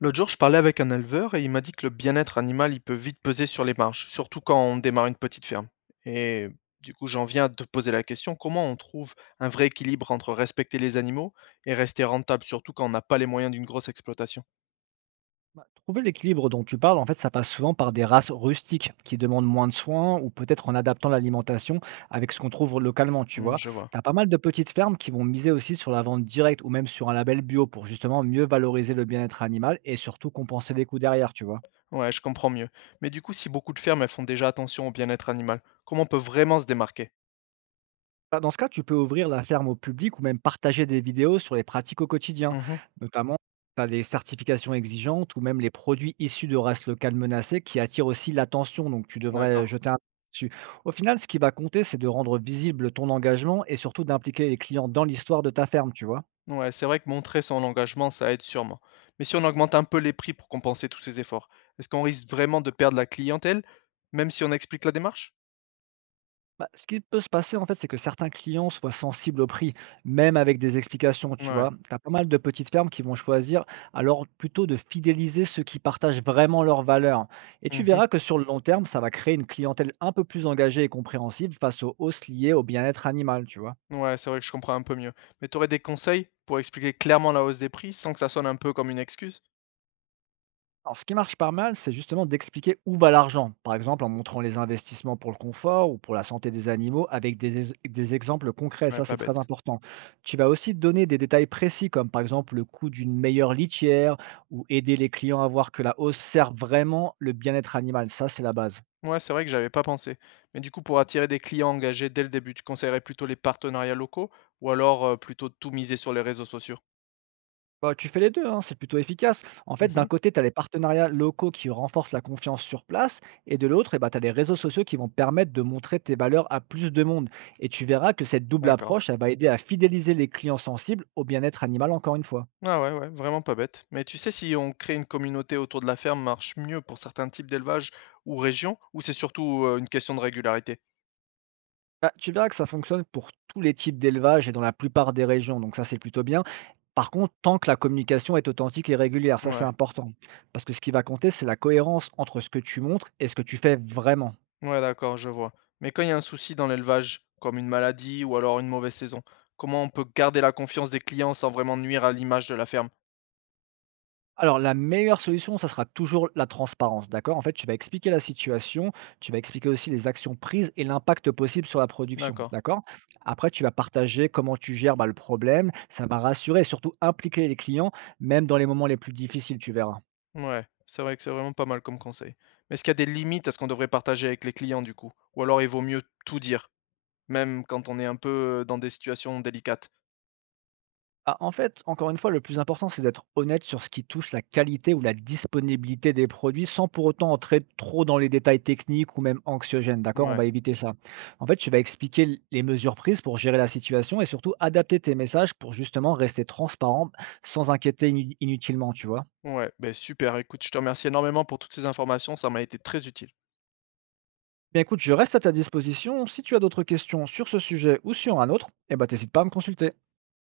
L'autre jour, je parlais avec un éleveur et il m'a dit que le bien-être animal, il peut vite peser sur les marges, surtout quand on démarre une petite ferme. Et du coup, j'en viens à te poser la question, comment on trouve un vrai équilibre entre respecter les animaux et rester rentable, surtout quand on n'a pas les moyens d'une grosse exploitation? Bah, trouver l'équilibre dont tu parles, en fait, ça passe souvent par des races rustiques qui demandent moins de soins ou peut-être en adaptant l'alimentation avec ce qu'on trouve localement, tu Hmm, vois. je vois. Tu as pas mal de petites fermes qui vont miser aussi sur la vente directe ou même sur un label bio pour justement mieux valoriser le bien-être animal et surtout compenser les coûts derrière, tu vois. Ouais, je comprends mieux. Mais du coup, si beaucoup de fermes, elles font déjà attention au bien-être animal, comment on peut vraiment se démarquer? Bah, dans ce cas, tu peux ouvrir la ferme au public ou même partager des vidéos sur les pratiques au quotidien. Mhm, Notamment, tu as les certifications exigeantes ou même les produits issus de races locales menacées qui attirent aussi l'attention. Donc, tu devrais d'accord. jeter un œil dessus. Au final, ce qui va compter, c'est de rendre visible ton engagement et surtout d'impliquer les clients dans l'histoire de ta ferme, tu vois. Ouais, c'est vrai que montrer son engagement, ça aide sûrement. Mais si on augmente un peu les prix pour compenser tous ces efforts, est-ce qu'on risque vraiment de perdre la clientèle, même si on explique la démarche? Bah, ce qui peut se passer, en fait, c'est que certains clients soient sensibles au prix, même avec des explications, tu Ouais. vois. Tu as pas mal de petites fermes qui vont choisir, alors plutôt de fidéliser ceux qui partagent vraiment leurs valeurs. Et tu Mhm. verras que sur le long terme, ça va créer une clientèle un peu plus engagée et compréhensive face aux hausses liées au bien-être animal, tu vois. Ouais, c'est vrai que je comprends un peu mieux. Mais t'aurais des conseils pour expliquer clairement la hausse des prix sans que ça sonne un peu comme une excuse? Alors, ce qui marche pas mal, c'est justement d'expliquer où va l'argent. Par exemple, en montrant les investissements pour le confort ou pour la santé des animaux avec des exemples concrets. Ouais, Ça, c'est pas bête. très important. Tu vas aussi donner des détails précis, comme par exemple le coût d'une meilleure litière ou aider les clients à voir que la hausse sert vraiment le bien-être animal. Ça, c'est la base. Ouais, c'est vrai que j'avais pas pensé. Mais du coup, pour attirer des clients engagés dès le début, tu conseillerais plutôt les partenariats locaux ou alors plutôt tout miser sur les réseaux sociaux? Bah, tu fais les 2, hein, c'est plutôt efficace. En fait, d'un Mhm. côté, tu as les partenariats locaux qui renforcent la confiance sur place, et de l'autre, eh ben, tu as les réseaux sociaux qui vont permettre de montrer tes valeurs à plus de monde. Et tu verras que cette double D'accord. approche, elle va aider à fidéliser les clients sensibles au bien-être animal, encore une fois. Ah ouais, ouais, vraiment pas bête. Mais tu sais si on crée une communauté autour de la ferme marche mieux pour certains types d'élevage ou régions, ou c'est surtout une question de régularité? Bah, tu verras que ça fonctionne pour tous les types d'élevage et dans la plupart des régions, donc ça c'est plutôt bien. Par contre, tant que la communication est authentique et régulière, ça c'est Ouais, important. Parce que ce qui va compter, c'est la cohérence entre ce que tu montres et ce que tu fais vraiment. ouais, d'accord, je vois. Mais quand il y a un souci dans l'élevage, comme une maladie ou alors une mauvaise saison, comment on peut garder la confiance des clients sans vraiment nuire à l'image de la ferme? Alors la meilleure solution, ça sera toujours la transparence, d'accord? En fait, tu vas expliquer la situation, tu vas expliquer aussi les actions prises et l'impact possible sur la production, D'accord. d'accord? Après, tu vas partager comment tu gères, bah, le problème, ça va rassurer et surtout impliquer les clients, même dans les moments les plus difficiles, tu verras. Ouais, c'est vrai que c'est vraiment pas mal comme conseil. Mais est-ce qu'il y a des limites à ce qu'on devrait partager avec les clients du coup? Ou alors il vaut mieux tout dire, même quand on est un peu dans des situations délicates? Bah, en fait, encore une fois, le plus important, c'est d'être honnête sur ce qui touche la qualité ou la disponibilité des produits sans pour autant entrer trop dans les détails techniques ou même anxiogènes. D'accord. On Ouais. va éviter ça. En fait, tu vas expliquer les mesures prises pour gérer la situation et surtout adapter tes messages pour justement rester transparent sans inquiéter inutilement, tu vois. Ouais, ben super, écoute, je te remercie énormément pour toutes ces informations, ça m'a été très utile. Bien écoute, je reste à ta disposition. Si tu as d'autres questions sur ce sujet ou sur un autre, eh ben, t'hésites pas à me consulter.